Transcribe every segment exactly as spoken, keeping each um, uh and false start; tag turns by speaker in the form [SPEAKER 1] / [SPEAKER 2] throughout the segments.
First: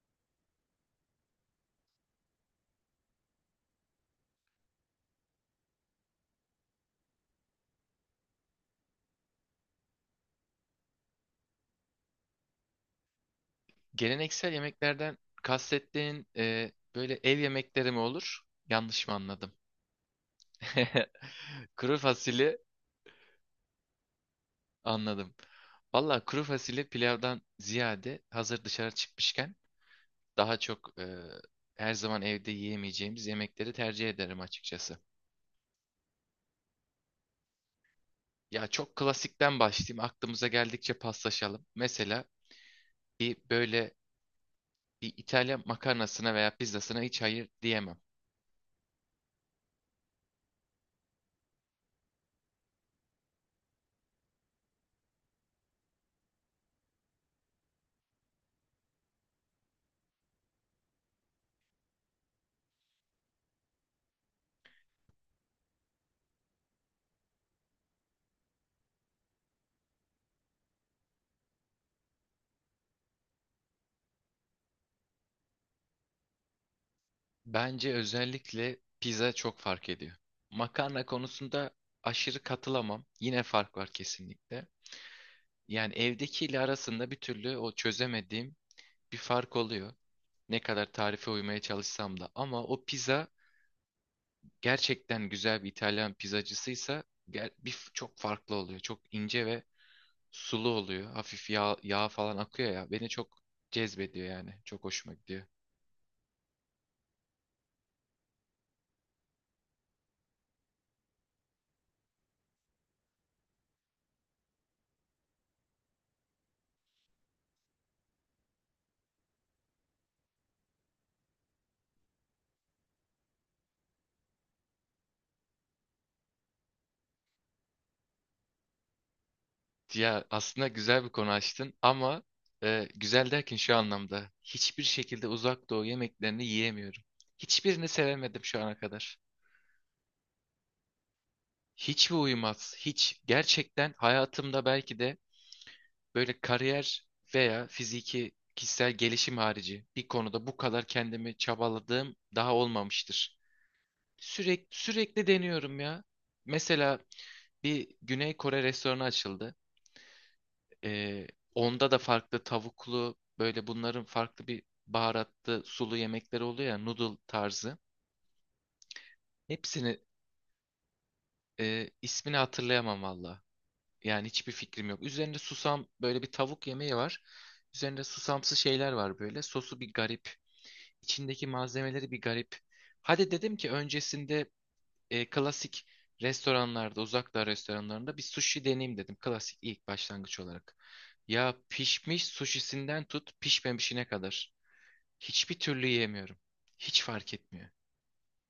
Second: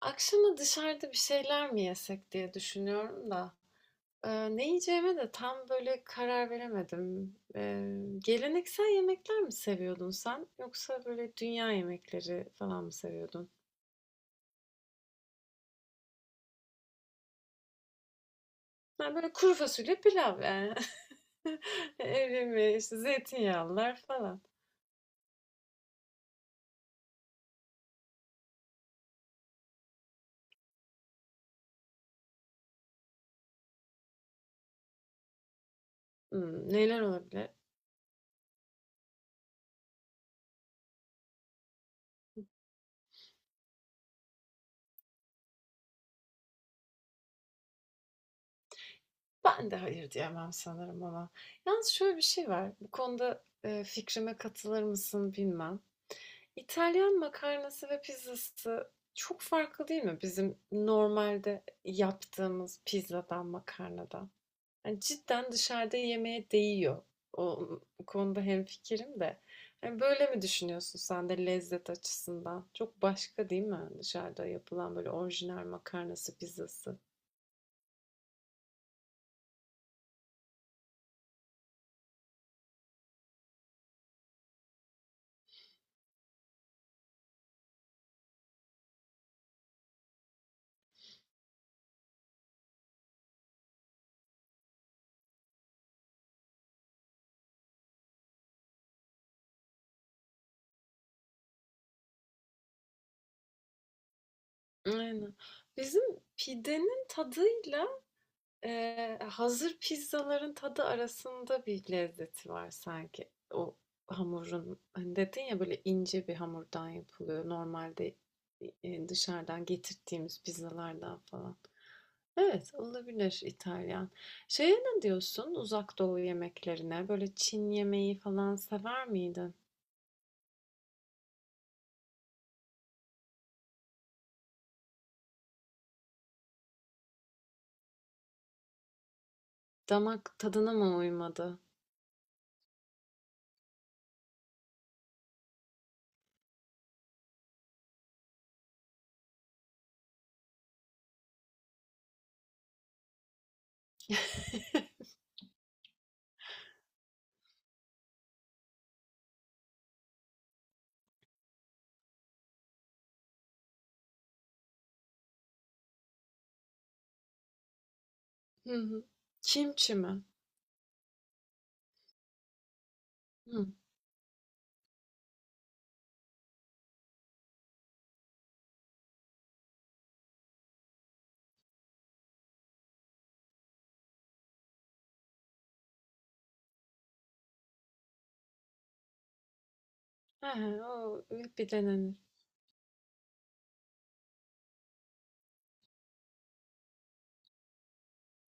[SPEAKER 1] Akşama dışarıda bir şeyler mi yesek diye düşünüyorum da. Ee, ne yiyeceğime de tam böyle karar veremedim. Ee, geleneksel yemekler mi seviyordun sen? Yoksa böyle dünya yemekleri falan mı seviyordun?
[SPEAKER 2] Geleneksel yemeklerden kastettiğin e, böyle ev yemekleri mi olur? Yanlış mı
[SPEAKER 1] Ben böyle
[SPEAKER 2] anladım?
[SPEAKER 1] kuru fasulye pilav yani.
[SPEAKER 2] Kuru fasulye
[SPEAKER 1] Erime, işte zeytinyağlılar falan.
[SPEAKER 2] anladım. Valla kuru fasulye pilavdan ziyade hazır dışarı çıkmışken daha çok e, her zaman evde yiyemeyeceğimiz yemekleri tercih ederim açıkçası.
[SPEAKER 1] Hmm, neler olabilir?
[SPEAKER 2] Ya çok klasikten başlayayım. Aklımıza geldikçe paslaşalım. Mesela bir böyle bir İtalyan makarnasına veya pizzasına hiç hayır diyemem.
[SPEAKER 1] Ben de hayır diyemem sanırım ama. Yalnız şöyle bir şey var. Bu konuda e, fikrime katılır mısın bilmem. İtalyan makarnası ve pizzası çok farklı değil mi bizim normalde yaptığımız pizzadan, makarnadan? Yani cidden dışarıda yemeğe değiyor. O konuda hemfikirim de. Yani böyle mi düşünüyorsun sen de lezzet açısından? Çok başka değil mi dışarıda yapılan böyle orijinal makarnası, pizzası?
[SPEAKER 2] Bence özellikle pizza çok fark ediyor. Makarna konusunda aşırı katılamam. Yine fark var kesinlikle. Yani evdekiyle arasında bir türlü o çözemediğim bir fark oluyor. Ne kadar tarife uymaya çalışsam da. Ama o pizza gerçekten güzel bir İtalyan pizzacısıysa ger- bir, çok farklı oluyor. Çok ince ve sulu oluyor. Hafif yağ, yağ falan akıyor ya. Beni çok cezbediyor yani. Çok hoşuma
[SPEAKER 1] Aynen.
[SPEAKER 2] gidiyor.
[SPEAKER 1] Bizim pidenin tadıyla Eee, hazır pizzaların tadı arasında bir lezzeti var sanki. O hamurun, hani dedin ya böyle ince bir hamurdan yapılıyor. Normalde e, dışarıdan getirdiğimiz pizzalardan falan. Evet, olabilir İtalyan. Şeye ne diyorsun Uzak Doğu yemeklerine? Böyle Çin yemeği falan sever miydin?
[SPEAKER 2] Ya aslında güzel bir konu açtın ama e, güzel derken şu anlamda hiçbir şekilde Uzak Doğu yemeklerini yiyemiyorum. Hiçbirini sevemedim şu ana kadar.
[SPEAKER 1] Damak tadına mı uymadı?
[SPEAKER 2] Hiç mi uyumaz? Hiç. Gerçekten hayatımda belki de böyle kariyer veya fiziki kişisel gelişim harici bir konuda bu kadar kendimi çabaladığım daha olmamıştır. Sürekli sürekli deniyorum ya. Mesela bir Güney Kore restoranı açıldı. Ee, Onda da farklı tavuklu böyle bunların farklı bir baharatlı sulu yemekleri oluyor ya, noodle tarzı.
[SPEAKER 1] Hı hı. Kimçi
[SPEAKER 2] Hepsini
[SPEAKER 1] mi?
[SPEAKER 2] e, ismini hatırlayamam valla.
[SPEAKER 1] Hı.
[SPEAKER 2] Yani hiçbir fikrim yok. Üzerinde susam böyle bir tavuk yemeği var. Üzerinde susamsı şeyler var böyle. Sosu bir garip. İçindeki malzemeleri bir garip. Hadi dedim ki öncesinde e, klasik restoranlarda, uzak doğu restoranlarında bir sushi deneyeyim dedim. Klasik ilk başlangıç
[SPEAKER 1] He,
[SPEAKER 2] olarak.
[SPEAKER 1] o
[SPEAKER 2] Ya
[SPEAKER 1] evet, bir denenir.
[SPEAKER 2] pişmiş sushisinden tut pişmemişine kadar. Hiçbir türlü yiyemiyorum. Hiç fark etmiyor.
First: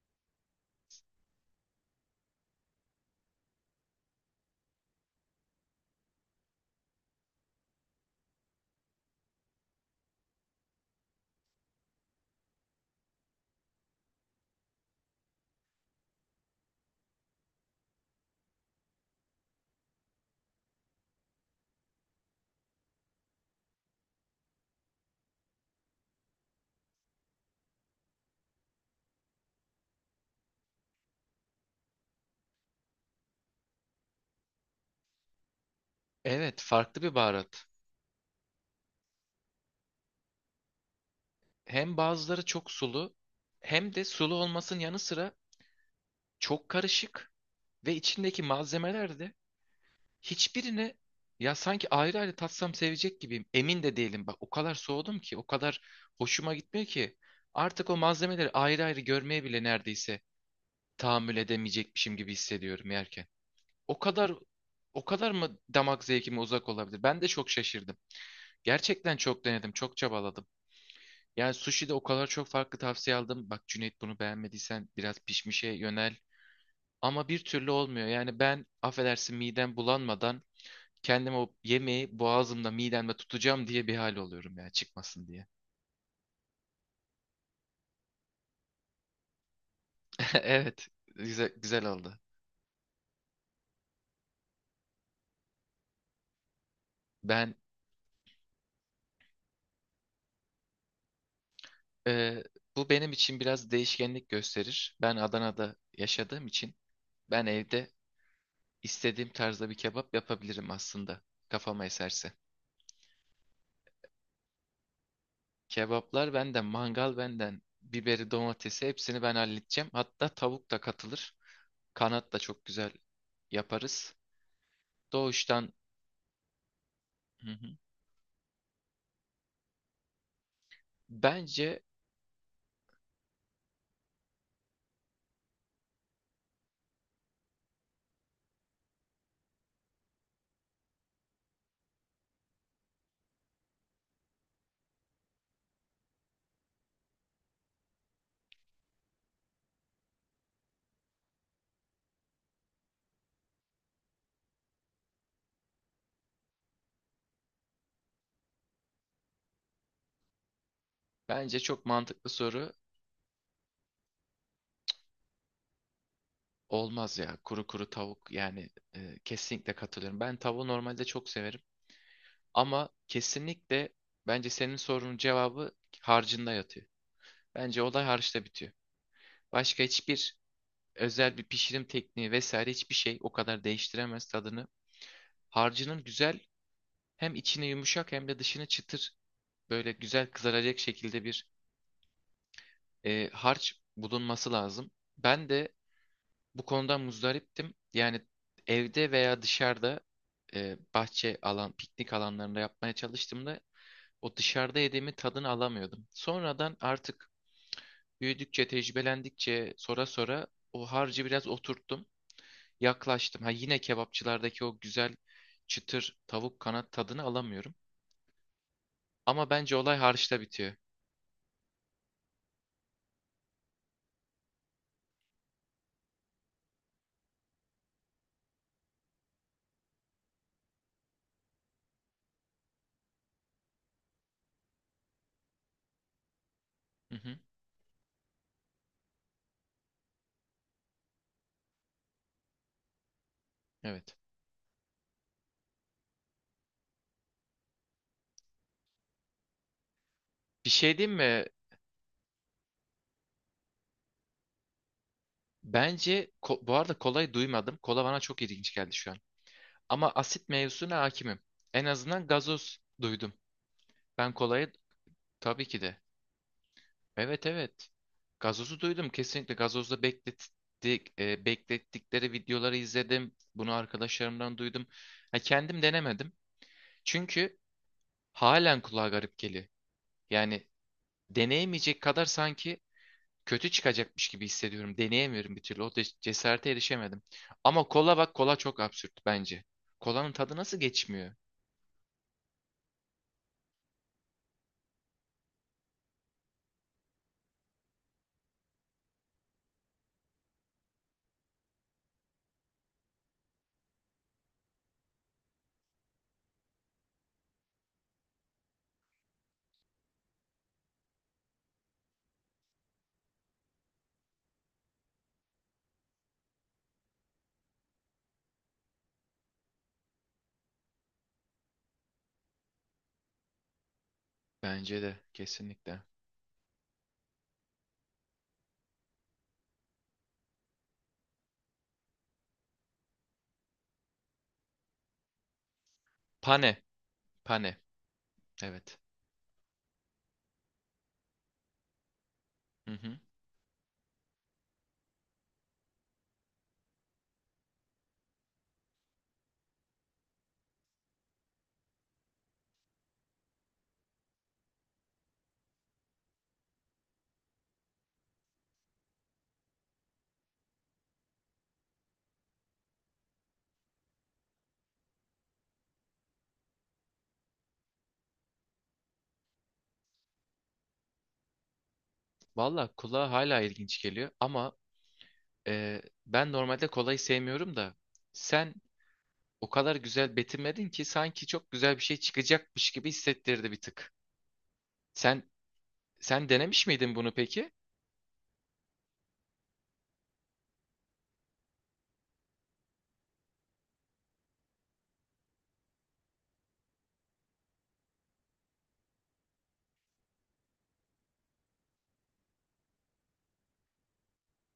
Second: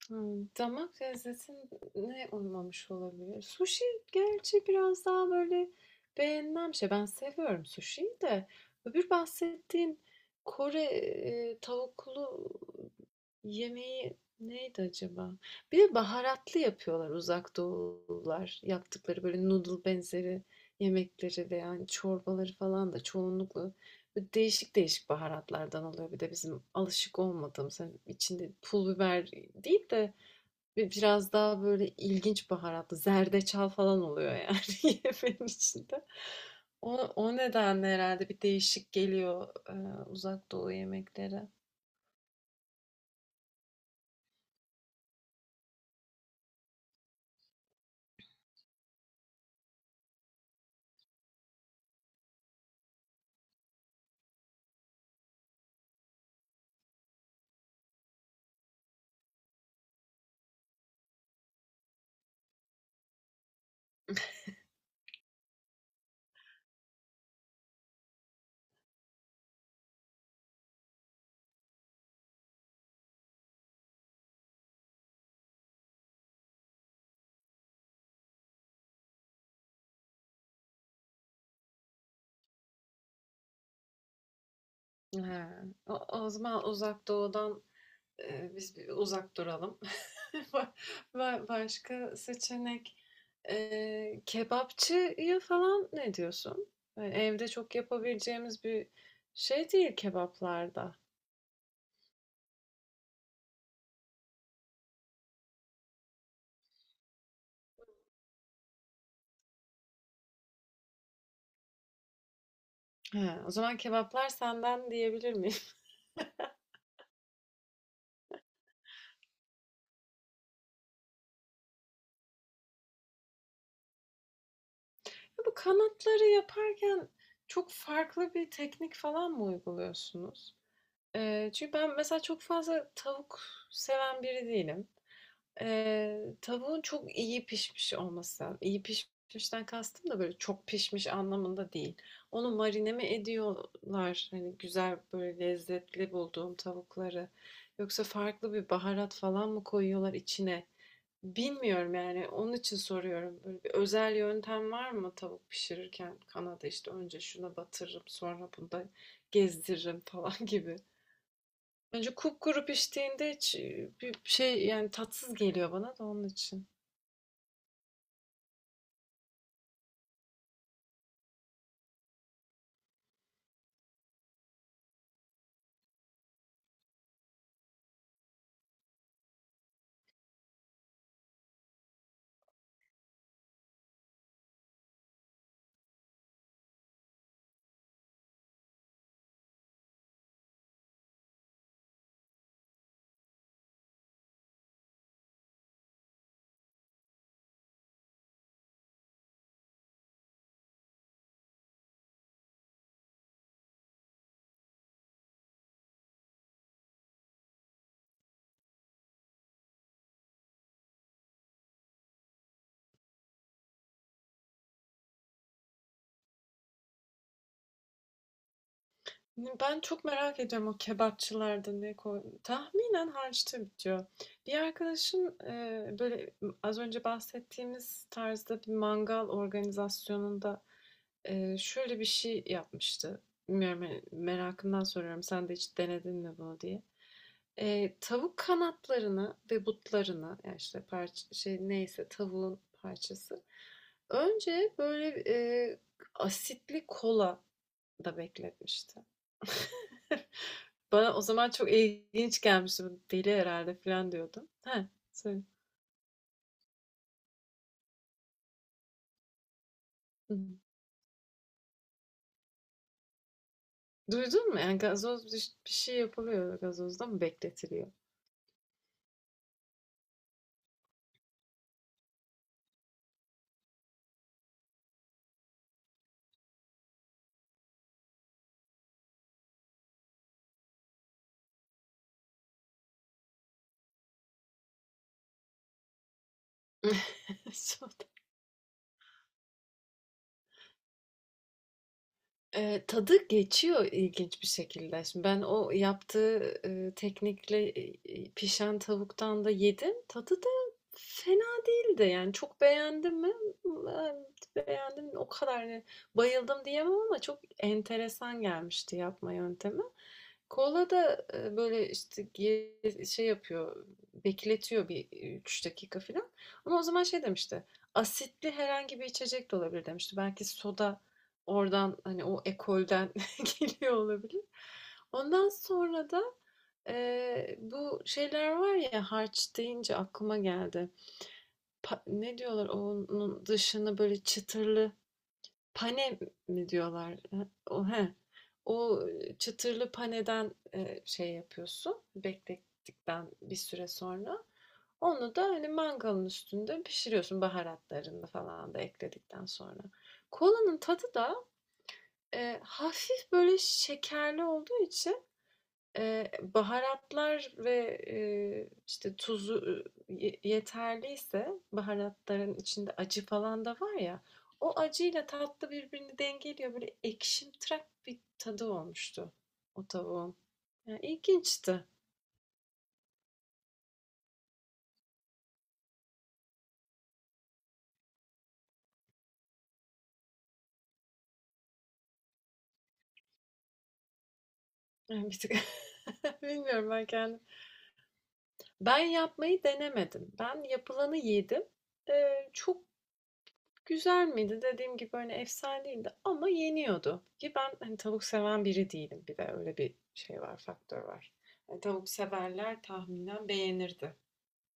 [SPEAKER 1] Hımm. Damak lezzetine uymamış olabilir. Sushi gerçi biraz daha böyle beğenilen şey. Ben seviyorum sushi'yi de. Öbür bahsettiğin Kore, eee, tavuklu yemeği neydi acaba? Bir de baharatlı yapıyorlar Uzak Doğulular. Yaptıkları böyle noodle benzeri yemekleri ve yani çorbaları falan da çoğunlukla böyle değişik değişik baharatlardan oluyor. Bir de bizim alışık olmadığımız hani içinde pul biber değil de bi- biraz daha böyle ilginç baharatlı zerdeçal falan oluyor yani yemeğin içinde.
[SPEAKER 2] Evet,
[SPEAKER 1] O,
[SPEAKER 2] farklı bir
[SPEAKER 1] o
[SPEAKER 2] baharat.
[SPEAKER 1] nedenle herhalde bir değişik geliyor e, Uzak Doğu yemekleri.
[SPEAKER 2] Hem bazıları çok sulu, hem de sulu olmasının yanı sıra çok karışık ve içindeki malzemeler de hiçbirine, ya sanki ayrı ayrı tatsam sevecek gibiyim. Emin de değilim. Bak o kadar soğudum ki, o kadar hoşuma gitmiyor ki. Artık o malzemeleri ayrı ayrı görmeye bile neredeyse tahammül edemeyecekmişim gibi hissediyorum yerken. O kadar o kadar mı damak zevkime uzak olabilir? Ben de çok şaşırdım. Gerçekten çok denedim, çok çabaladım. Yani sushi'de o kadar çok farklı tavsiye aldım. Bak Cüneyt, bunu beğenmediysen biraz pişmişe yönel. Ama bir türlü olmuyor. Yani ben, affedersin, midem bulanmadan kendim o yemeği boğazımda midemde tutacağım diye bir hal oluyorum ya,
[SPEAKER 1] He.
[SPEAKER 2] çıkmasın diye.
[SPEAKER 1] O, o zaman Uzak Doğu'dan e, biz bir uzak duralım. Ba-
[SPEAKER 2] Evet, güzel,
[SPEAKER 1] ba-
[SPEAKER 2] güzel
[SPEAKER 1] Başka
[SPEAKER 2] oldu.
[SPEAKER 1] seçenek e, kebapçıya falan ne diyorsun? Yani evde
[SPEAKER 2] Ben
[SPEAKER 1] çok yapabileceğimiz bir şey değil kebaplarda.
[SPEAKER 2] e, Bu benim için biraz değişkenlik gösterir. Ben Adana'da yaşadığım için ben evde istediğim tarzda bir kebap yapabilirim aslında, kafama eserse.
[SPEAKER 1] He, o zaman kebaplar senden diyebilir miyim?
[SPEAKER 2] Kebaplar benden, mangal benden, biberi, domatesi hepsini ben halledeceğim. Hatta tavuk da katılır. Kanat da çok güzel yaparız.
[SPEAKER 1] Bu
[SPEAKER 2] Doğuştan
[SPEAKER 1] kanatları yaparken
[SPEAKER 2] Hı hı.
[SPEAKER 1] çok farklı bir teknik falan mı uyguluyorsunuz? E, çünkü
[SPEAKER 2] bence
[SPEAKER 1] ben mesela çok fazla tavuk seven biri değilim. Eee, tavuğun çok iyi pişmiş olması, iyi pişmişten kastım da böyle çok pişmiş anlamında değil. Onu marine mi ediyorlar? Hani güzel böyle lezzetli bulduğum tavukları. Yoksa farklı bir baharat falan mı koyuyorlar içine? Bilmiyorum yani. Onun için soruyorum. Böyle bir özel yöntem var mı tavuk pişirirken? Kanada işte önce şuna batırırım, sonra bunda gezdiririm falan gibi.
[SPEAKER 2] bence çok
[SPEAKER 1] Önce
[SPEAKER 2] mantıklı
[SPEAKER 1] kupkuru
[SPEAKER 2] soru,
[SPEAKER 1] piştiğinde hiç e, bir şey yani tatsız geliyor bana da onun için.
[SPEAKER 2] olmaz ya. Kuru kuru tavuk yani, e, kesinlikle katılıyorum. Ben tavuğu normalde çok severim ama kesinlikle bence senin sorunun cevabı harcında yatıyor. Bence olay harçta bitiyor. Başka hiçbir özel bir pişirim tekniği vesaire hiçbir şey o kadar değiştiremez tadını. Harcının güzel Hem içine yumuşak hem de dışına çıtır, böyle güzel kızaracak şekilde bir e, harç bulunması lazım. Ben de bu konudan muzdariptim. Yani evde veya dışarıda, e, bahçe alan, piknik alanlarında yapmaya çalıştığımda o dışarıda yediğimi tadını alamıyordum. Sonradan artık büyüdükçe, tecrübelendikçe, sonra sonra o harcı biraz oturttum, yaklaştım. Ha, yine kebapçılardaki o güzel çıtır tavuk kanat tadını alamıyorum. Ama bence
[SPEAKER 1] Ben
[SPEAKER 2] olay
[SPEAKER 1] çok
[SPEAKER 2] harçta
[SPEAKER 1] merak ediyorum
[SPEAKER 2] bitiyor.
[SPEAKER 1] o kebapçılarda ne koy... Tahminen harçta bitiyor. Bir arkadaşım e, böyle az önce bahsettiğimiz tarzda bir mangal organizasyonunda e, şöyle bir şey yapmıştı. Bilmiyorum hani merakımdan soruyorum sen de hiç denedin mi bunu diye.
[SPEAKER 2] Hı hı.
[SPEAKER 1] E, tavuk kanatlarını ve butlarını yani işte parça, şey neyse tavuğun parçası.
[SPEAKER 2] Evet.
[SPEAKER 1] Önce böyle e, asitli kola da bekletmişti.
[SPEAKER 2] Bir şey
[SPEAKER 1] Bana
[SPEAKER 2] diyeyim
[SPEAKER 1] o
[SPEAKER 2] mi?
[SPEAKER 1] zaman çok ilginç gelmişti. "Bu deli herhalde falan diyordum. Heh, söyle.
[SPEAKER 2] Bence ko- bu arada kolayı duymadım. Kola bana çok ilginç geldi şu an. Ama
[SPEAKER 1] Hı hı.
[SPEAKER 2] asit mevzusuna hakimim. En azından gazoz duydum. Ben
[SPEAKER 1] Duydun mu?
[SPEAKER 2] kolayı,
[SPEAKER 1] Yani gazoz biş
[SPEAKER 2] tabii
[SPEAKER 1] bir
[SPEAKER 2] ki
[SPEAKER 1] şey
[SPEAKER 2] de.
[SPEAKER 1] yapılıyor, gazozda mı
[SPEAKER 2] Evet, evet.
[SPEAKER 1] bekletiliyor?
[SPEAKER 2] Gazozu duydum. Kesinlikle gazozda beklettik, e, beklettikleri videoları izledim. Bunu arkadaşlarımdan duydum. Ha, kendim denemedim. Çünkü halen kulağa garip geliyor. Yani deneyemeyecek kadar sanki kötü çıkacakmış gibi hissediyorum. Deneyemiyorum bir türlü. O de- cesarete erişemedim. Ama
[SPEAKER 1] Son-
[SPEAKER 2] kola, bak, kola çok absürt bence. Kolanın tadı nasıl geçmiyor?
[SPEAKER 1] Eee, tadı geçiyor ilginç bir şekilde. Şimdi ben o yaptığı, eee, teknikle, iii, pişen tavuktan da yedim. Tadı da fena değildi. Yani çok beğendim mi? Eee, Beğendim, o kadar hani bayıldım diyemem ama çok enteresan gelmişti yapma yöntemi. Kola da, eee, böyle, işte, ge şey yapıyor, bekletiyor bir üç dakika filan ama o zaman şey demişti, asitli herhangi bir içecek de olabilir demişti. Belki soda. Oradan, hani, o ekolden geliyor olabilir.
[SPEAKER 2] Bence de
[SPEAKER 1] Ondan
[SPEAKER 2] kesinlikle.
[SPEAKER 1] sonra da, eee, bu şeyler var ya, harç deyince aklıma geldi. Pa ne diyorlar onun dışını böyle çıtırlı pane mi
[SPEAKER 2] Pane.
[SPEAKER 1] diyorlar?
[SPEAKER 2] Pane.
[SPEAKER 1] o he,
[SPEAKER 2] Evet.
[SPEAKER 1] O çıtırlı paneden, eee, şey yapıyorsun,
[SPEAKER 2] Hı hı.
[SPEAKER 1] beklettikten bir süre sonra. Onu da, hani, mangalın üstünde pişiriyorsun baharatlarını falan da ekledikten sonra. Kolanın tadı da Eee, hafif böyle şekerli olduğu için, eee, baharatlar ve, eee, işte, tuzu, ııı, yeterliyse baharatların içinde acı falan da var ya, o acıyla tatlı birbirini dengeliyor. Böyle ekşimtırak bir tadı olmuştu o tavuğun. Ya, ilginçti.
[SPEAKER 2] Valla kola hala ilginç geliyor ama e, ben normalde kolayı sevmiyorum da sen o kadar güzel betimledin ki sanki çok güzel bir şey çıkacakmış gibi hissettirdi bir tık.
[SPEAKER 1] Yani bir
[SPEAKER 2] Sen
[SPEAKER 1] tık
[SPEAKER 2] sen denemiş
[SPEAKER 1] bilmiyorum ben
[SPEAKER 2] miydin bunu
[SPEAKER 1] kendim.
[SPEAKER 2] peki?
[SPEAKER 1] Ben yapmayı denemedim. Ben yapılanı yedim. Eee, çok güzel miydi? Dediğim gibi, hani, efsane değildi ama yeniyordu ki ben, hani, tavuk seven biri değilim. Bir de öyle bir şey var, faktör var. Hani, tavuk severler tahminen beğenirdi.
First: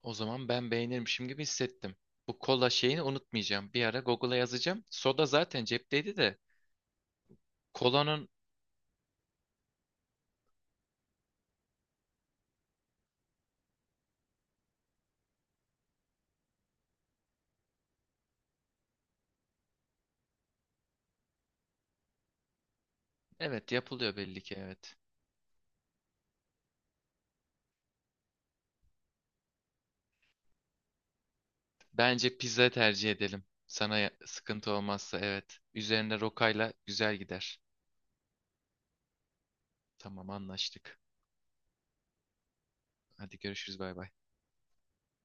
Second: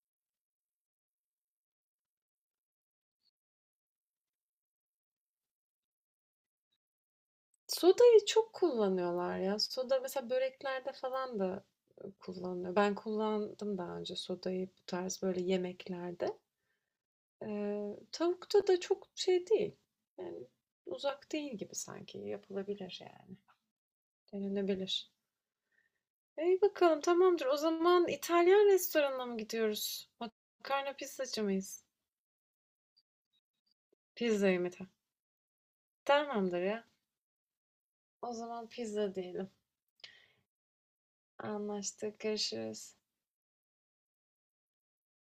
[SPEAKER 2] O zaman ben beğenirmişim gibi hissettim. Bu kola şeyini unutmayacağım. Bir ara Google'a yazacağım. Soda zaten cepteydi de.
[SPEAKER 1] Sodayı
[SPEAKER 2] Kolanın
[SPEAKER 1] çok kullanıyorlar ya. Soda mesela böreklerde falan da, ııı, kullanılıyor. Ben kullandım daha önce sodayı bu tarz böyle yemeklerde. Eee, tavukta da çok şey değil, yani, uzak değil gibi sanki. Yapılabilir yani,
[SPEAKER 2] evet, yapılıyor belli ki, evet.
[SPEAKER 1] denenebilir. İyi bakalım, tamamdır. O zaman İtalyan restoranına mı gidiyoruz? Makarna pizzacı mıyız?
[SPEAKER 2] Bence pizza tercih edelim. Sana ya-
[SPEAKER 1] Pizza
[SPEAKER 2] sıkıntı
[SPEAKER 1] yemedi.
[SPEAKER 2] olmazsa, evet. Üzerine
[SPEAKER 1] Tamamdır
[SPEAKER 2] rokayla
[SPEAKER 1] ya.
[SPEAKER 2] güzel gider.
[SPEAKER 1] O zaman pizza diyelim.
[SPEAKER 2] Tamam, anlaştık.
[SPEAKER 1] Anlaştık. Görüşürüz.
[SPEAKER 2] Hadi görüşürüz, bay bay.